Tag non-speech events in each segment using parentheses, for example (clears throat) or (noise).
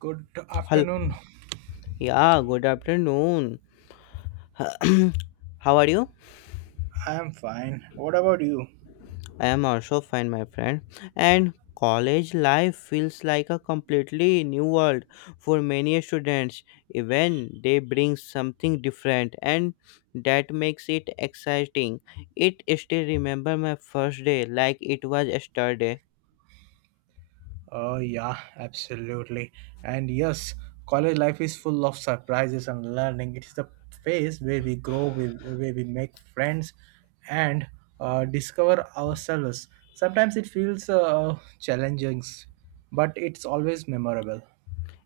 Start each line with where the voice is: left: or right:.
right: Good
left: Hello.
right: afternoon.
left: Yeah, good afternoon. (clears throat) How are you?
right: I'm fine. What about you?
left: I am also fine, my friend. And college life feels like a completely new world for many students. Even they bring something different, and that makes it exciting. It still remember my first day like it was yesterday.
right: Oh, yeah, absolutely. And yes, college life is full of surprises and learning. It is the phase where we grow, where we make friends, and discover ourselves. Sometimes it feels challenging, but it's always memorable.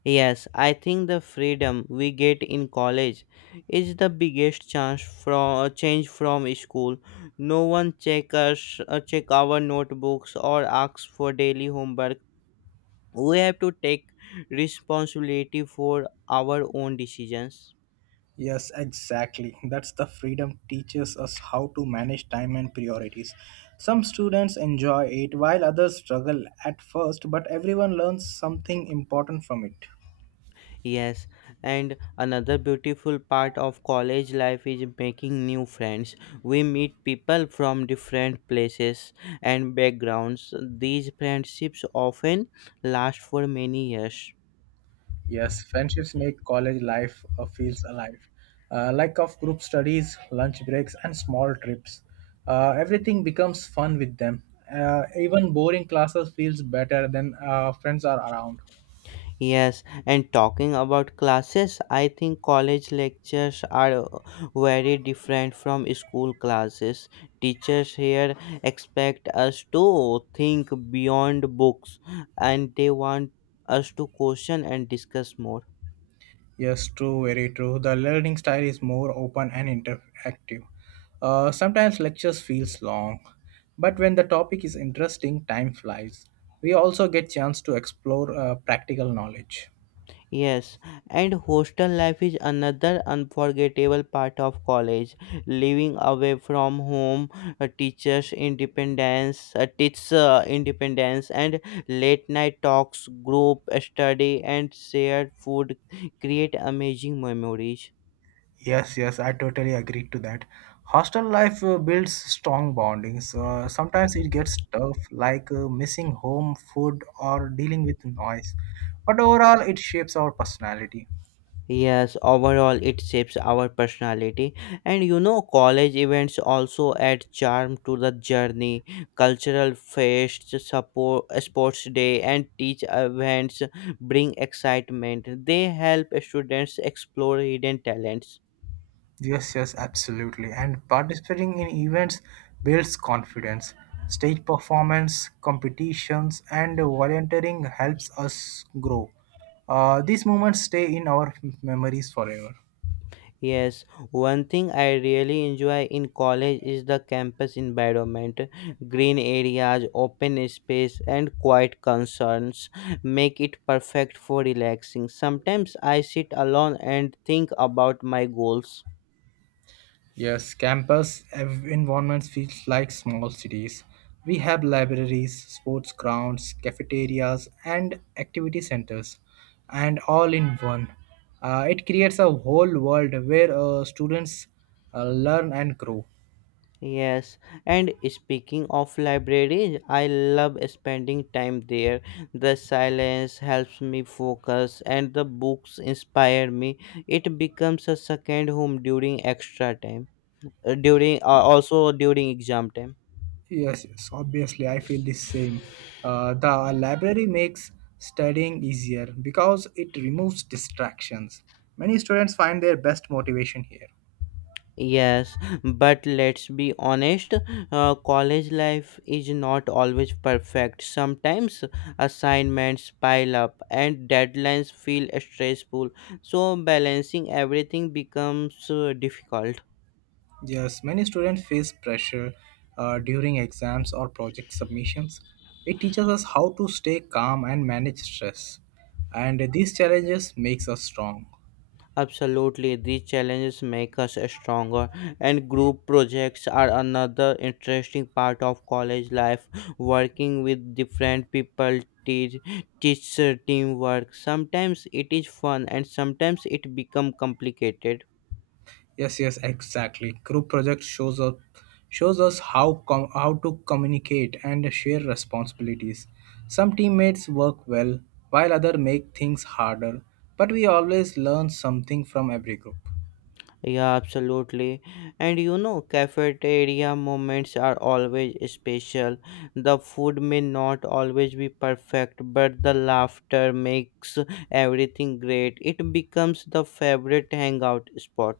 left: Yes, I think the freedom we get in college is the biggest chance from change from school. No one check us, check our notebooks or asks for daily homework. We have to take responsibility for our own decisions.
right: Yes, exactly. That's the freedom teaches us how to manage time and priorities. Some students enjoy it while others struggle at first, but everyone learns something important from it.
left: Yes, and another beautiful part of college life is making new friends. We meet people from different places and backgrounds. These friendships often last for many years.
right: Yes, friendships make college life feels alive. Like of group studies, lunch breaks, and small trips. Everything becomes fun with them. Even boring classes feels better than friends are around.
left: Yes, and talking about classes, I think college lectures are very different from school classes. Teachers here expect us to think beyond books and they want us to question and discuss more.
right: Yes, true, very true. The learning style is more open and interactive. Sometimes lectures feels long, but when the topic is interesting, time flies. We also get chance to explore practical knowledge.
left: Yes, and hostel life is another unforgettable part of college. Living away from home, a teacher independence, and late night talks, group study, and shared food create amazing memories.
right: Yes, yes, I totally agree to that. Hostel life builds strong bondings. Sometimes it gets tough, like missing home, food, or dealing with noise. But overall, it shapes our personality.
left: Yes, overall it shapes our personality. And you know, college events also add charm to the journey. Cultural fests, support, sports day, and teach events bring excitement. They help students explore hidden talents.
right: Yes, yes, absolutely. And participating in events builds confidence. Stage performance, competitions, and volunteering helps us grow. These moments stay in our memories forever.
left: Yes, one thing I really enjoy in college is the campus environment. Green areas, open space, and quiet concerns make it perfect for relaxing. Sometimes I sit alone and think about my goals.
right: Yes, campus environments feel like small cities. We have libraries, sports grounds, cafeterias, and activity centers, and all in one. It creates a whole world where students learn and grow.
left: Yes, and speaking of libraries, I love spending time there. The silence helps me focus, and the books inspire me. It becomes a second home during extra time, during also during exam time.
right: Yes, yes, obviously, I feel the same. The library makes studying easier because it removes distractions. Many students find their best motivation here.
left: Yes, but let's be honest, college life is not always perfect. Sometimes assignments pile up and deadlines feel stressful, so balancing everything becomes difficult.
right: Yes, many students face pressure during exams or project submissions. It teaches us how to stay calm and manage stress, and these challenges makes us strong.
left: Absolutely, these challenges make us stronger, and group projects are another interesting part of college life. Working with different people teaches teamwork. Sometimes it is fun, and sometimes it becomes complicated.
right: Yes, yes, exactly. Group project shows up Shows us how how to communicate and share responsibilities. Some teammates work well while other make things harder, but we always learn something from every group.
left: Yeah, absolutely. And you know, cafeteria moments are always special. The food may not always be perfect, but the laughter makes everything great. It becomes the favorite hangout spot.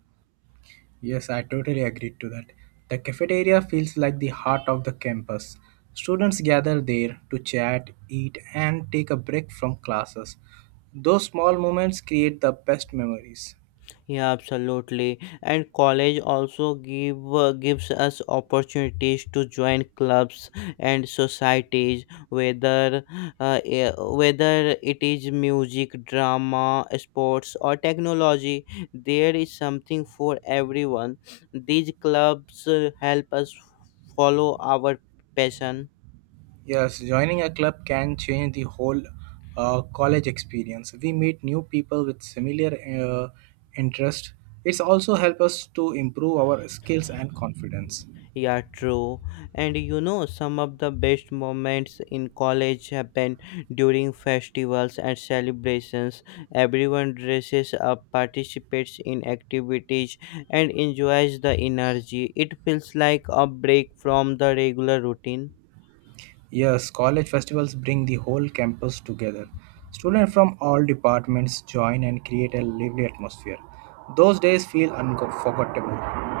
right: Yes, I totally agree to that. The cafeteria feels like the heart of the campus. Students gather there to chat, eat, and take a break from classes. Those small moments create the best memories.
left: Yeah, absolutely. And college also gives us opportunities to join clubs and societies, whether whether it is music, drama, sports, or technology. There is something for everyone. These clubs help us follow our passion.
right: Yes, joining a club can change the whole college experience. We meet new people with similar interests. It's also help us to improve our skills and confidence.
left: Yeah, true. And you know, some of the best moments in college happen during festivals and celebrations. Everyone dresses up, participates in activities, and enjoys the energy. It feels like a break from the regular routine.
right: Yes, college festivals bring the whole campus together. Students from all departments join and create a lively atmosphere. Those days feel unforgettable.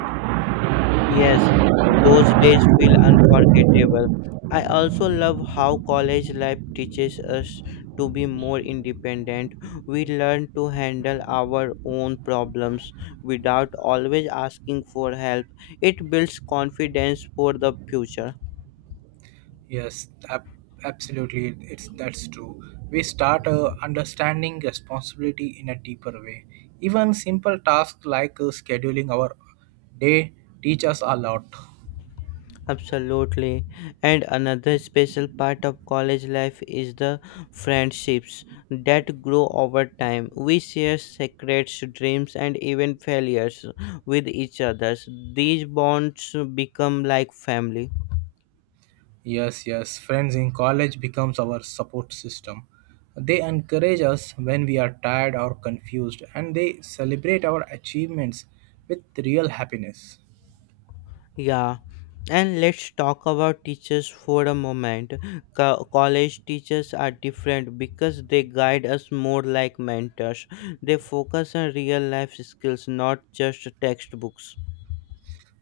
left: Yes, those days feel unforgettable. I also love how college life teaches us to be more independent. We learn to handle our own problems without always asking for help. It builds confidence for the future.
right: Yes, absolutely. It's that's true. We start understanding responsibility in a deeper way. Even simple tasks like scheduling our day teach us a lot.
left: Absolutely. And another special part of college life is the friendships that grow over time. We share secrets, dreams, and even failures with each other. These bonds become like family.
right: Yes, yes. Friends in college becomes our support system. They encourage us when we are tired or confused, and they celebrate our achievements with real happiness.
left: Yeah. And let's talk about teachers for a moment. College teachers are different because they guide us more like mentors. They focus on real life skills, not just textbooks.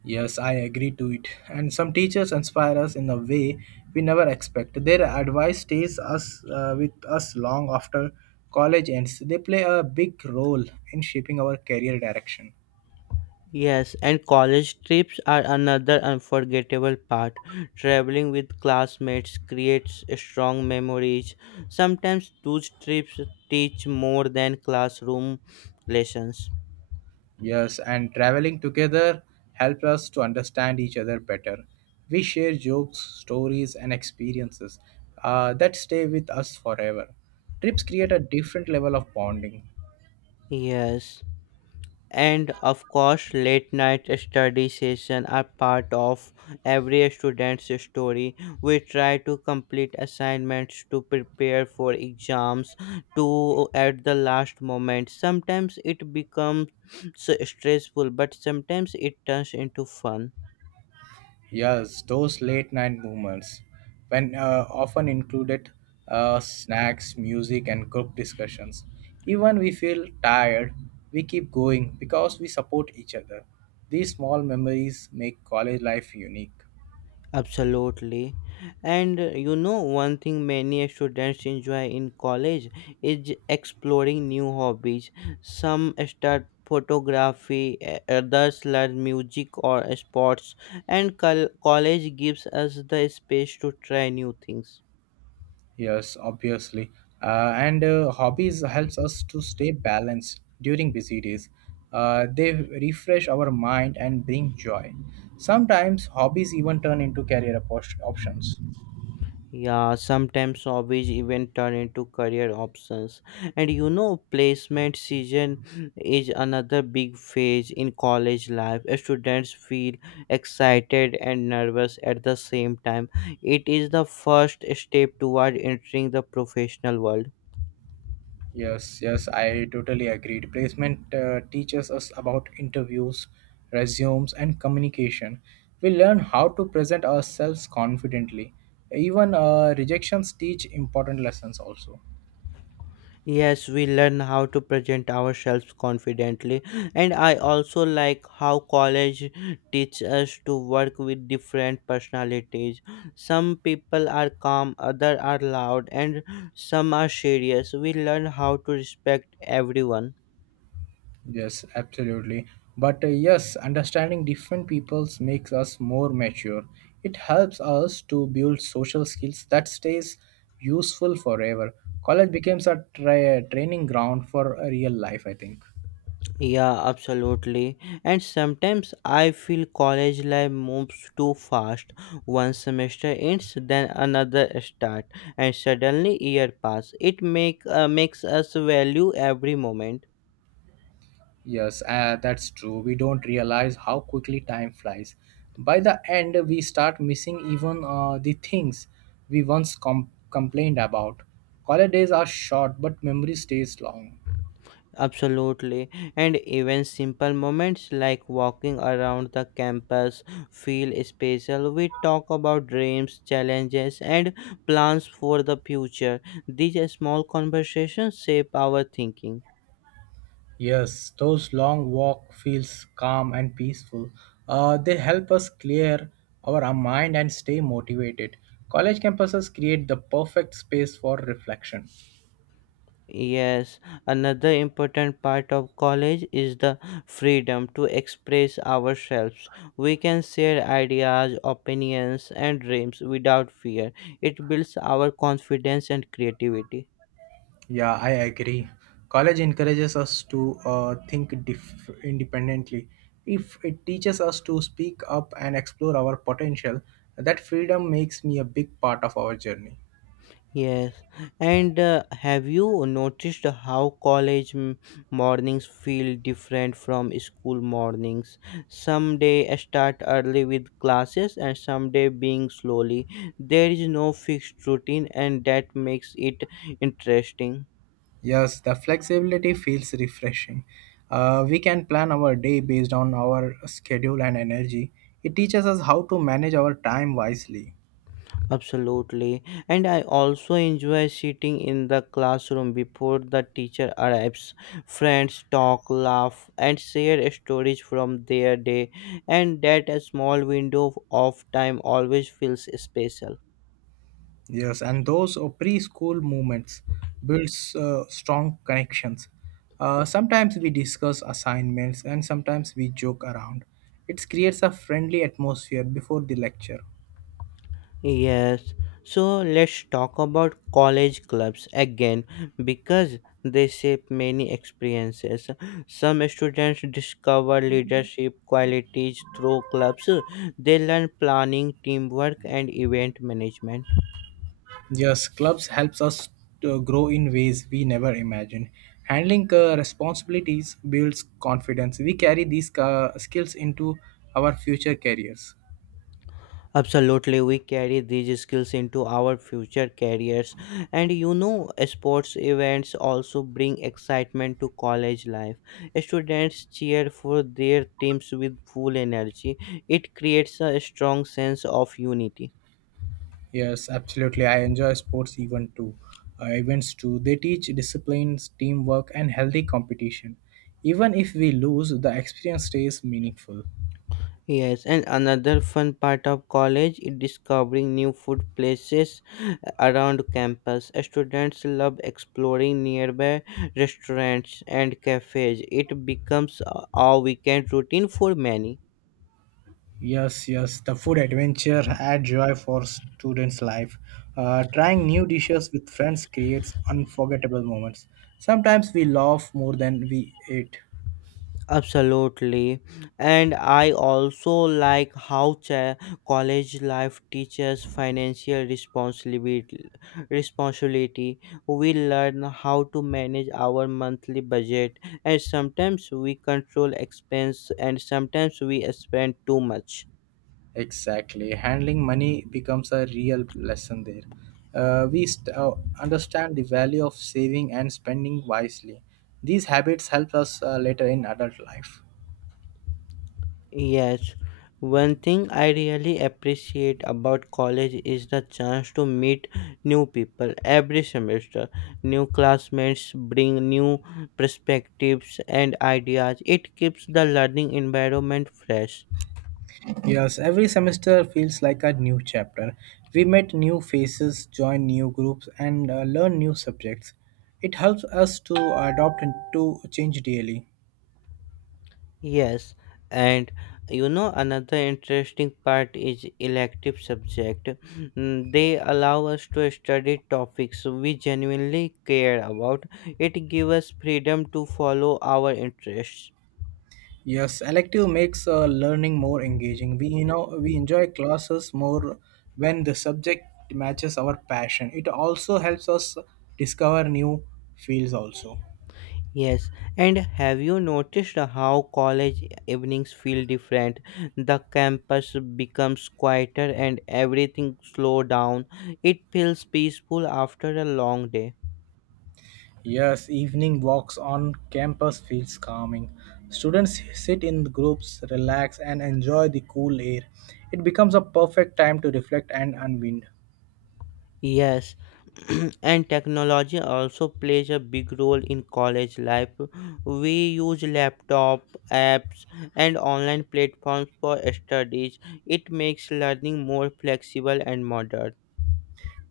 right: Yes, I agree to it. And some teachers inspire us in a way we never expect. Their advice stays us with us long after college ends. They play a big role in shaping our career direction.
left: Yes, and college trips are another unforgettable part. Traveling with classmates creates strong memories. Sometimes those trips teach more than classroom lessons.
right: Yes, and traveling together helps us to understand each other better. We share jokes, stories, and experiences that stay with us forever. Trips create a different level of bonding.
left: Yes, and of course late night study session are part of every student's story. We try to complete assignments to prepare for exams to at the last moment. Sometimes it becomes (sniffs) stressful, but sometimes it turns into fun.
right: Yes, those late night movements, when often included snacks, music, and group discussions. Even we feel tired, we keep going because we support each other. These small memories make college life unique.
left: Absolutely. And you know, one thing many students enjoy in college is exploring new hobbies. Some start photography, others learn music or sports, and college gives us the space to try new things.
right: Yes, obviously. And hobbies helps us to stay balanced during busy days. They refresh our mind and bring joy. Sometimes hobbies even turn into career options.
left: Yeah, sometimes hobbies even turn into career options. And you know, placement season is another big phase in college life. Students feel excited and nervous at the same time. It is the first step toward entering the professional world.
right: Yes, yes, I totally agreed. Placement teaches us about interviews, resumes, and communication. We learn how to present ourselves confidently. Even rejections teach important lessons, also.
left: Yes, we learn how to present ourselves confidently, and I also like how college teaches us to work with different personalities. Some people are calm, others are loud, and some are serious. We learn how to respect everyone.
right: Yes, absolutely. But yes, understanding different peoples makes us more mature. It helps us to build social skills that stays useful forever. College becomes a training ground for real life, I think.
left: Yeah, absolutely. And sometimes I feel college life moves too fast. One semester ends, then another start, and suddenly year pass. It makes us value every moment.
right: Yes, that's true. We don't realize how quickly time flies. By the end, we start missing even the things we once complained about. Holidays are short, but memory stays long.
left: Absolutely. And even simple moments like walking around the campus feel special. We talk about dreams, challenges, and plans for the future. These small conversations shape our thinking.
right: Yes, those long walk feels calm and peaceful. They help us clear our mind and stay motivated. College campuses create the perfect space for reflection.
left: Yes, another important part of college is the freedom to express ourselves. We can share ideas, opinions, and dreams without fear. It builds our confidence and creativity.
right: Yeah, I agree. College encourages us to think independently. If it teaches us to speak up and explore our potential, that freedom makes me a big part of our journey.
left: Yes, and have you noticed how college mornings feel different from school mornings? Some day I start early with classes, and some day being slowly. There is no fixed routine, and that makes it interesting.
right: Yes, the flexibility feels refreshing. We can plan our day based on our schedule and energy. It teaches us how to manage our time wisely.
left: Absolutely. And I also enjoy sitting in the classroom before the teacher arrives. Friends talk, laugh, and share stories from their day, and that a small window of time always feels special.
right: Yes, and those preschool moments builds strong connections. Sometimes we discuss assignments and sometimes we joke around. It creates a friendly atmosphere before the lecture.
left: Yes, so let's talk about college clubs again because they shape many experiences. Some students discover leadership qualities through clubs, they learn planning, teamwork, and event management.
right: Yes, clubs helps us to grow in ways we never imagined. Handling responsibilities builds confidence. We carry these skills into our future careers.
left: Absolutely, we carry these skills into our future careers, and you know, sports events also bring excitement to college life. Students cheer for their teams with full energy, it creates a strong sense of unity.
right: Yes, absolutely. I enjoy sports even too. Events too. They teach disciplines, teamwork, and healthy competition. Even if we lose, the experience stays meaningful.
left: Yes, and another fun part of college is discovering new food places around campus. Students love exploring nearby restaurants and cafes. It becomes a weekend routine for many.
right: Yes, yes. The food adventure add joy for students' life. Trying new dishes with friends creates unforgettable moments. Sometimes we laugh more than we eat.
left: Absolutely. And I also like how college life teaches financial responsibility. We learn how to manage our monthly budget, and sometimes we control expense, and sometimes we spend too much.
right: Exactly. Handling money becomes a real lesson there. We understand the value of saving and spending wisely. These habits help us later in adult life.
left: Yes, one thing I really appreciate about college is the chance to meet new people every semester. New classmates bring new perspectives and ideas. It keeps the learning environment fresh.
right: Yes, every semester feels like a new chapter. We meet new faces, join new groups, and learn new subjects. It helps us to adopt and to change daily.
left: Yes, and you know another interesting part is elective subject. They allow us to study topics we genuinely care about. It gives us freedom to follow our interests.
right: Yes, elective makes learning more engaging. We you know we enjoy classes more when the subject matches our passion. It also helps us discover new fields also.
left: Yes, and have you noticed how college evenings feel different? The campus becomes quieter and everything slow down. It feels peaceful after a long day.
right: Yes, evening walks on campus feels calming. Students sit in groups, relax and enjoy the cool air. It becomes a perfect time to reflect and unwind.
left: Yes, (clears throat) and technology also plays a big role in college life. We use laptop, apps, and online platforms for studies. It makes learning more flexible and modern.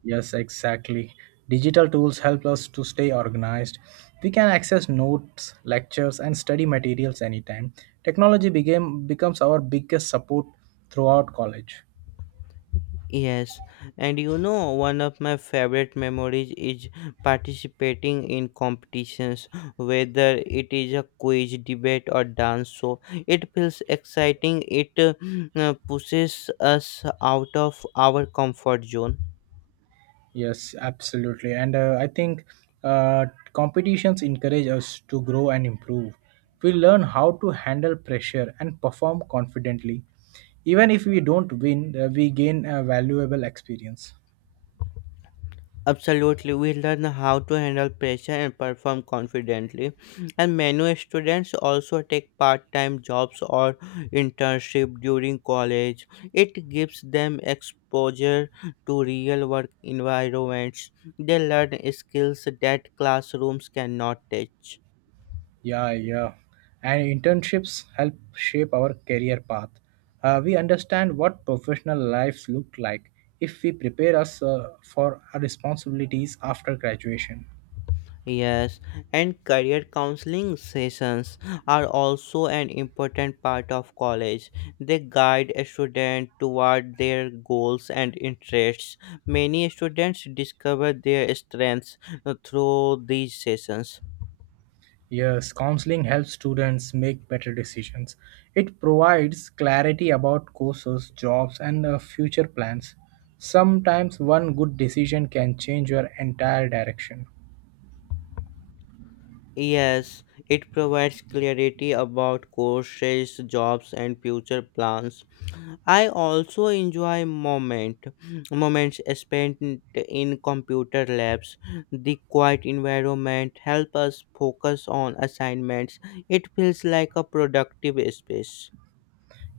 right: Yes, exactly. Digital tools help us to stay organized. We can access notes, lectures, and study materials anytime. Technology became becomes our biggest support throughout college.
left: Yes, and you know, one of my favorite memories is participating in competitions, whether it is a quiz, debate, or dance show. It feels exciting, it pushes us out of our comfort zone.
right: Yes, absolutely. And I think uh, competitions encourage us to grow and improve. We learn how to handle pressure and perform confidently. Even if we don't win, we gain a valuable experience.
left: Absolutely, we learn how to handle pressure and perform confidently. And many students also take part time jobs or internship during college. It gives them exposure to real work environments. They learn skills that classrooms cannot teach.
right: Yeah, yeah. And internships help shape our career path. We understand what professional lives look like if we prepare us for our responsibilities after graduation.
left: Yes, and career counseling sessions are also an important part of college. They guide a student toward their goals and interests. Many students discover their strengths through these sessions.
right: Yes, counseling helps students make better decisions. It provides clarity about courses, jobs, and future plans. Sometimes one good decision can change your entire direction.
left: Yes, it provides clarity about courses, jobs, and future plans. I also enjoy moments spent in computer labs. The quiet environment help us focus on assignments. It feels like a productive space.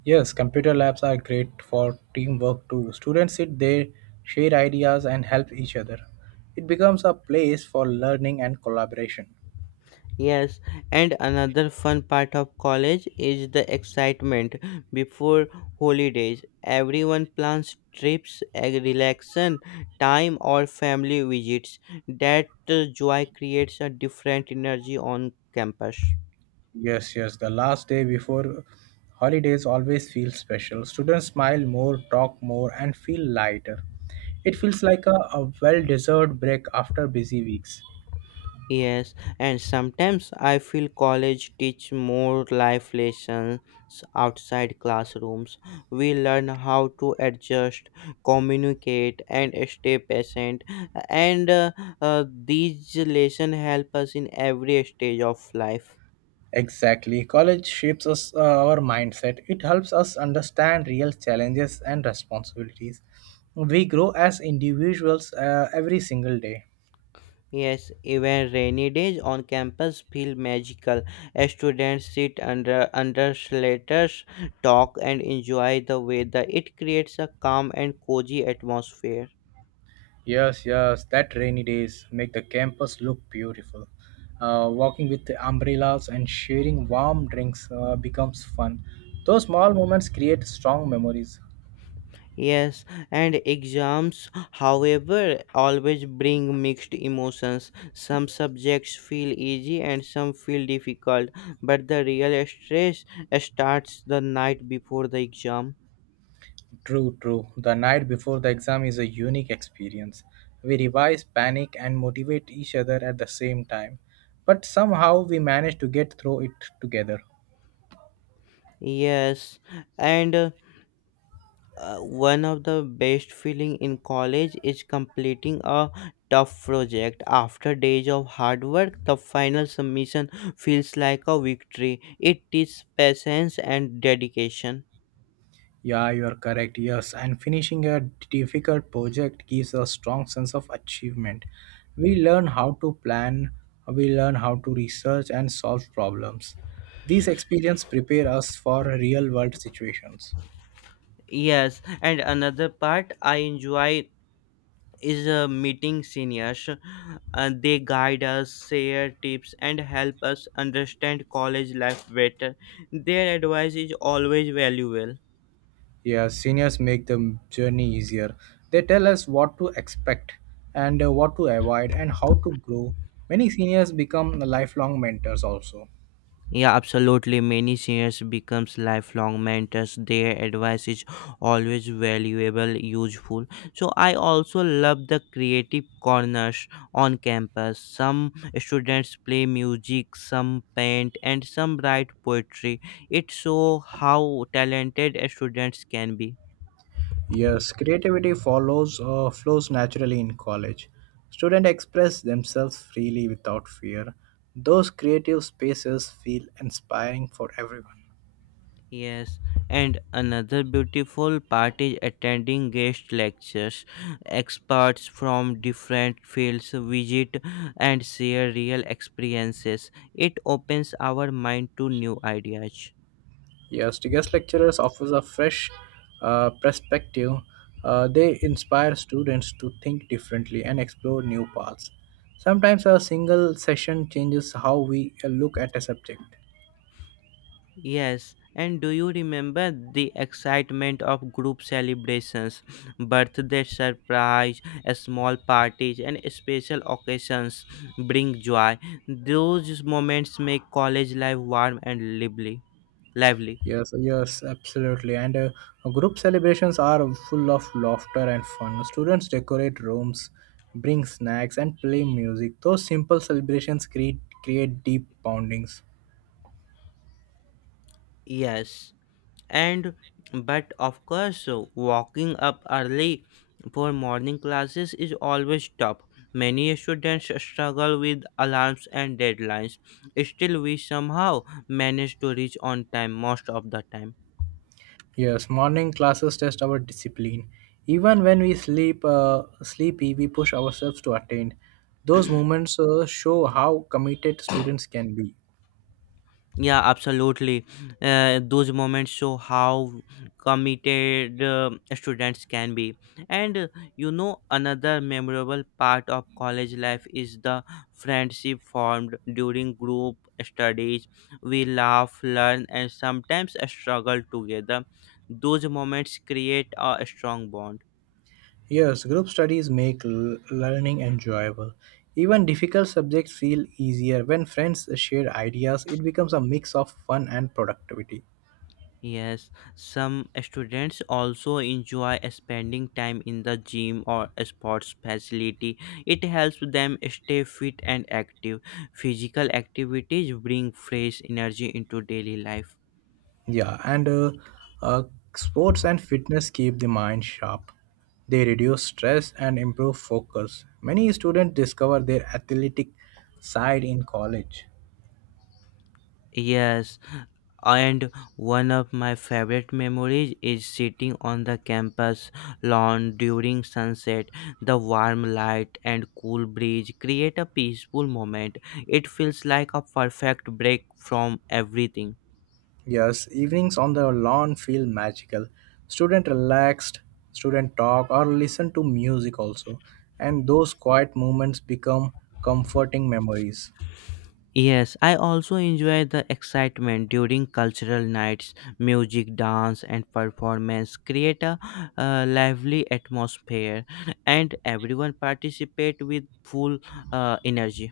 right: Yes, computer labs are great for teamwork too. Students sit there, share ideas, and help each other. It becomes a place for learning and collaboration.
left: Yes, and another fun part of college is the excitement before holidays. Everyone plans trips, a relaxation time, or family visits. That joy creates a different energy on campus.
right: Yes, yes, the last day before holidays always feels special. Students smile more, talk more, and feel lighter. It feels like a well deserved break after busy weeks.
left: Yes, and sometimes I feel college teach more life lessons outside classrooms. We learn how to adjust, communicate, and stay patient. And these lessons help us in every stage of life.
right: Exactly. College shapes us, our mindset. It helps us understand real challenges and responsibilities. We grow as individuals every single day.
left: Yes, even rainy days on campus feel magical. Students sit under under shelters, talk, and enjoy the weather. It creates a calm and cozy atmosphere.
right: Yes, yes, that rainy days make the campus look beautiful. Walking with the umbrellas and sharing warm drinks becomes fun. Those small moments create strong memories.
left: Yes, and exams, however, always bring mixed emotions. Some subjects feel easy and some feel difficult, but the real stress starts the night before the exam.
right: True, true. The night before the exam is a unique experience. We revise, panic, and motivate each other at the same time. But somehow we manage to get through it together.
left: Yes, and one of the best feeling in college is completing a tough project. After days of hard work, the final submission feels like a victory. It is patience and dedication.
right: Yeah, you are correct. Yes, and finishing a difficult project gives a strong sense of achievement. We learn how to plan, we learn how to research and solve problems. These experiences prepare us for real world situations.
left: Yes, and another part I enjoy is meeting seniors. They guide us, share tips, and help us understand college life better. Their advice is always valuable.
right: Yeah, seniors make the journey easier. They tell us what to expect and what to avoid and how to grow. Many seniors become lifelong mentors also.
left: Yeah, absolutely. Many seniors becomes lifelong mentors. Their advice is always valuable, useful. So I also love the creative corners on campus. Some students play music, some paint, and some write poetry. It shows how talented students can be.
right: Yes, creativity follows flows naturally in college. Students express themselves freely without fear. Those creative spaces feel inspiring for everyone.
left: Yes, and another beautiful part is attending guest lectures. Experts from different fields visit and share real experiences. It opens our mind to new ideas.
right: Yes, the guest lecturers offers a fresh perspective. They inspire students to think differently and explore new paths. Sometimes a single session changes how we look at a subject.
left: Yes, and do you remember the excitement of group celebrations, birthday surprise, small parties, and special occasions bring joy? Those moments make college life warm and lively. Lively.
right: Yes, yes, absolutely. And group celebrations are full of laughter and fun. Students decorate rooms, bring snacks, and play music. Those simple celebrations create deep bondings.
left: Yes, and but of course, walking up early for morning classes is always tough. Many students struggle with alarms and deadlines. Still, we somehow manage to reach on time most of the time.
right: Yes, morning classes test our discipline. Even when we sleep sleepy, we push ourselves to attend. Those moments show how committed students can be.
left: Yeah, absolutely. Those moments show how committed students can be. And uh, Another memorable part of college life is the friendship formed during group studies. We laugh, learn, and sometimes struggle together. Those moments create a strong bond.
right: Yes, group studies make learning enjoyable. Even difficult subjects feel easier when friends share ideas. It becomes a mix of fun and productivity.
left: Yes, some students also enjoy spending time in the gym or a sports facility. It helps them stay fit and active. Physical activities bring fresh energy into daily life.
right: Yeah, and uh, uh, sports and fitness keep the mind sharp. They reduce stress and improve focus. Many students discover their athletic side in college.
left: Yes, and one of my favorite memories is sitting on the campus lawn during sunset. The warm light and cool breeze create a peaceful moment. It feels like a perfect break from everything.
right: Yes, evenings on the lawn feel magical. Student relaxed, student talk or listen to music also, and those quiet moments become comforting memories.
left: Yes, I also enjoy the excitement during cultural nights. Music, dance, and performance create a lively atmosphere, and everyone participate with full energy.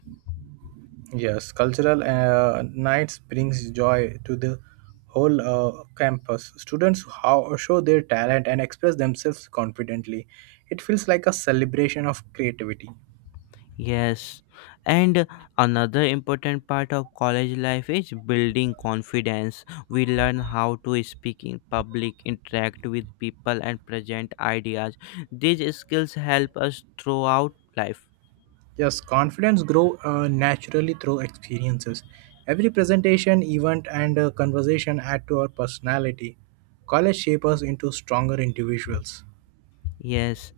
right: Yes, cultural nights brings joy to the whole campus. Students show their talent and express themselves confidently. It feels like a celebration of creativity.
left: Yes, and another important part of college life is building confidence. We learn how to speak in public, interact with people, and present ideas. These skills help us throughout life.
right: Yes, confidence grow naturally through experiences. Every presentation, event, and conversation add to our personality. College shape us into stronger individuals.
left: Yes,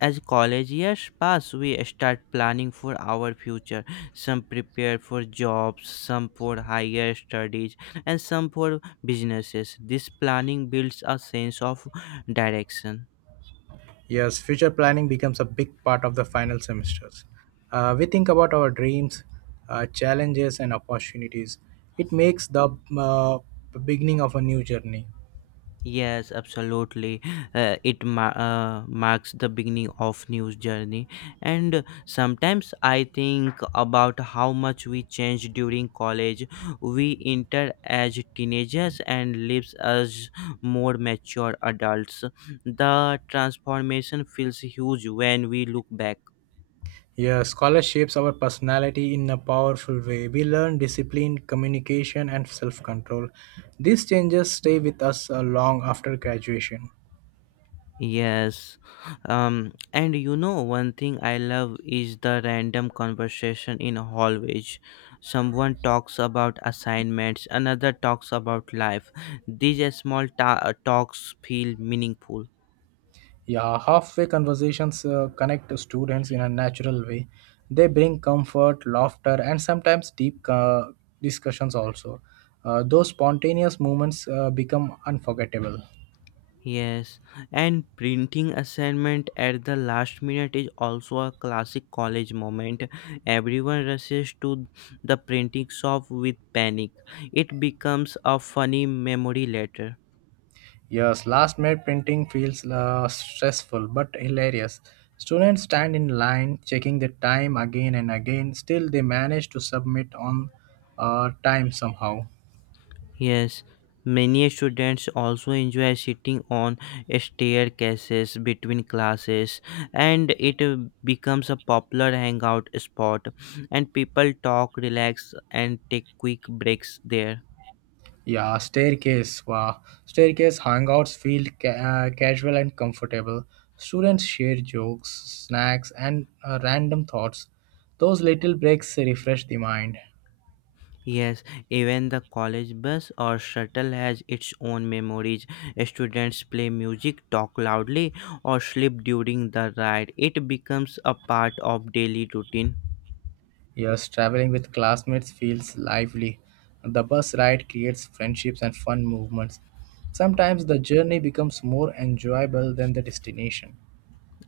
left: as college years pass, we start planning for our future. Some prepare for jobs, some for higher studies, and some for businesses. This planning builds a sense of direction.
right: Yes, future planning becomes a big part of the final semesters. We think about our dreams, challenges, and opportunities. It makes the uh, beginning of a new journey.
left: Yes, absolutely. It marks the beginning of news journey, and sometimes I think about how much we change during college. We enter as teenagers and leaves as more mature adults. The transformation feels huge when we look back.
right: Yes, college shapes our personality in a powerful way. We learn discipline, communication, and self control. These changes stay with us long after graduation.
left: Yes. One thing I love is the random conversation in hallways. Someone talks about assignments, another talks about life. These small talks feel meaningful.
right: Yeah, halfway conversations connect students in a natural way. They bring comfort, laughter, and sometimes deep discussions also. Those spontaneous moments become unforgettable.
left: Yes, and printing assignment at the last minute is also a classic college moment. Everyone rushes to the printing shop with panic. It becomes a funny memory later.
right: Yes, last minute printing feels stressful but hilarious. Students stand in line, checking the time again and again. Still, they manage to submit on time somehow.
left: Yes, many students also enjoy sitting on staircases between classes, and it becomes a popular hangout spot, and people talk, relax, and take quick breaks there.
right: Yeah, staircase. Wow. Staircase hangouts feel casual and comfortable. Students share jokes, snacks, and random thoughts. Those little breaks refresh the mind.
left: Yes, even the college bus or shuttle has its own memories. Students play music, talk loudly, or sleep during the ride. It becomes a part of daily routine.
right: Yes, traveling with classmates feels lively. The bus ride creates friendships and fun movements. Sometimes the journey becomes more enjoyable than the destination.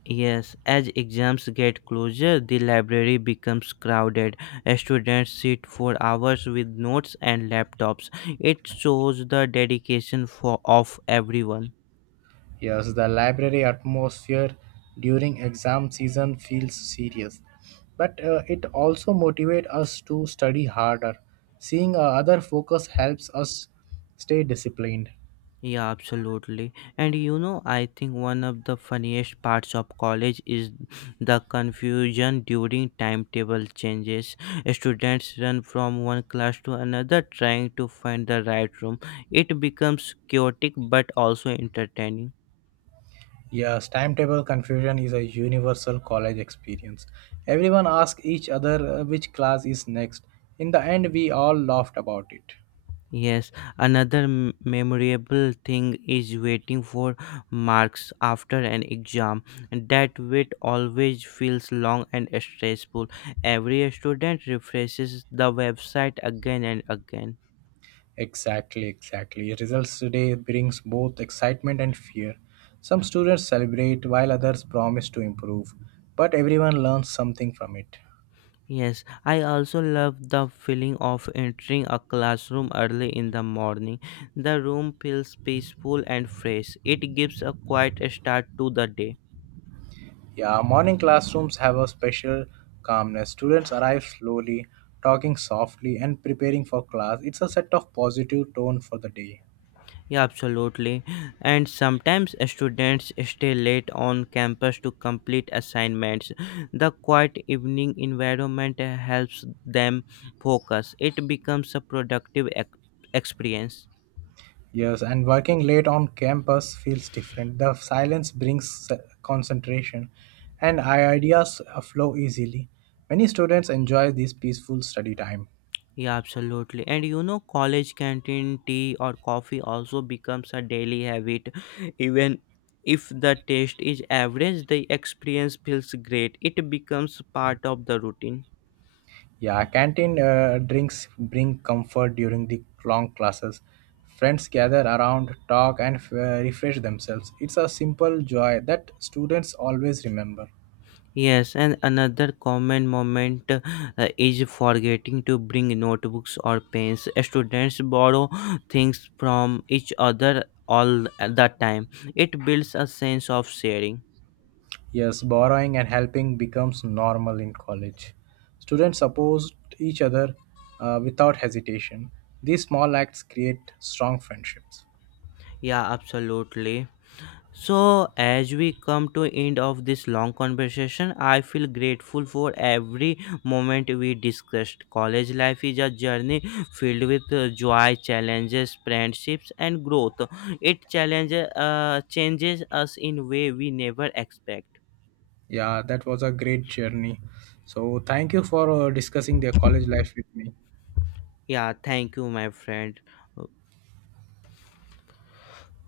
left: Yes, as exams get closer, the library becomes crowded. Students sit for hours with notes and laptops. It shows the dedication for of everyone.
right: Yes, the library atmosphere during exam season feels serious, but it also motivates us to study harder. Seeing other focus helps us stay disciplined.
left: Yeah, absolutely. I think one of the funniest parts of college is the confusion during timetable changes. Students run from one class to another trying to find the right room. It becomes chaotic but also entertaining.
right: Yes, timetable confusion is a universal college experience. Everyone asks each other which class is next. In the end, we all laughed about it.
left: Yes, another memorable thing is waiting for marks after an exam. That wait always feels long and stressful. Every student refreshes the website again and again.
right: Exactly, exactly. Results today brings both excitement and fear. Some students celebrate while others promise to improve, but everyone learns something from it.
left: Yes, I also love the feeling of entering a classroom early in the morning. The room feels peaceful and fresh. It gives a quiet start to the day.
right: Yeah, morning classrooms have a special calmness. Students arrive slowly, talking softly, and preparing for class. It's a set of positive tone for the day.
left: Yeah, absolutely. And sometimes students stay late on campus to complete assignments. The quiet evening environment helps them focus. It becomes a experience.
right: Yes, and working late on campus feels different. The silence brings concentration, and ideas flow easily. Many students enjoy this peaceful study time.
left: Yeah, absolutely. College canteen tea or coffee also becomes a daily habit. Even if the taste is average, the experience feels great. It becomes part of the routine.
right: Yeah, canteen drinks bring comfort during the long classes. Friends gather around, talk, and refresh themselves. It's a simple joy that students always remember.
left: Yes, and another common moment is forgetting to bring notebooks or pens. Students borrow things from each other all the time. It builds a sense of sharing.
right: Yes, borrowing and helping becomes normal in college. Students support each other without hesitation. These small acts create strong friendships.
left: Yeah, absolutely. So, as we come to end of this long conversation, I feel grateful for every moment we discussed. College life is a journey filled with joy, challenges, friendships, and growth. It challenges, changes us in way we never expect.
right: Yeah, that was a great journey. So, thank you for discussing their college life with me.
left: Yeah, thank you, my friend.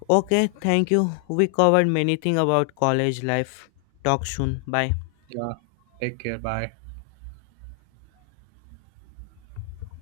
left: Okay, thank you. We covered many things about college life. Talk soon. Bye.
right: Yeah, take care. Bye.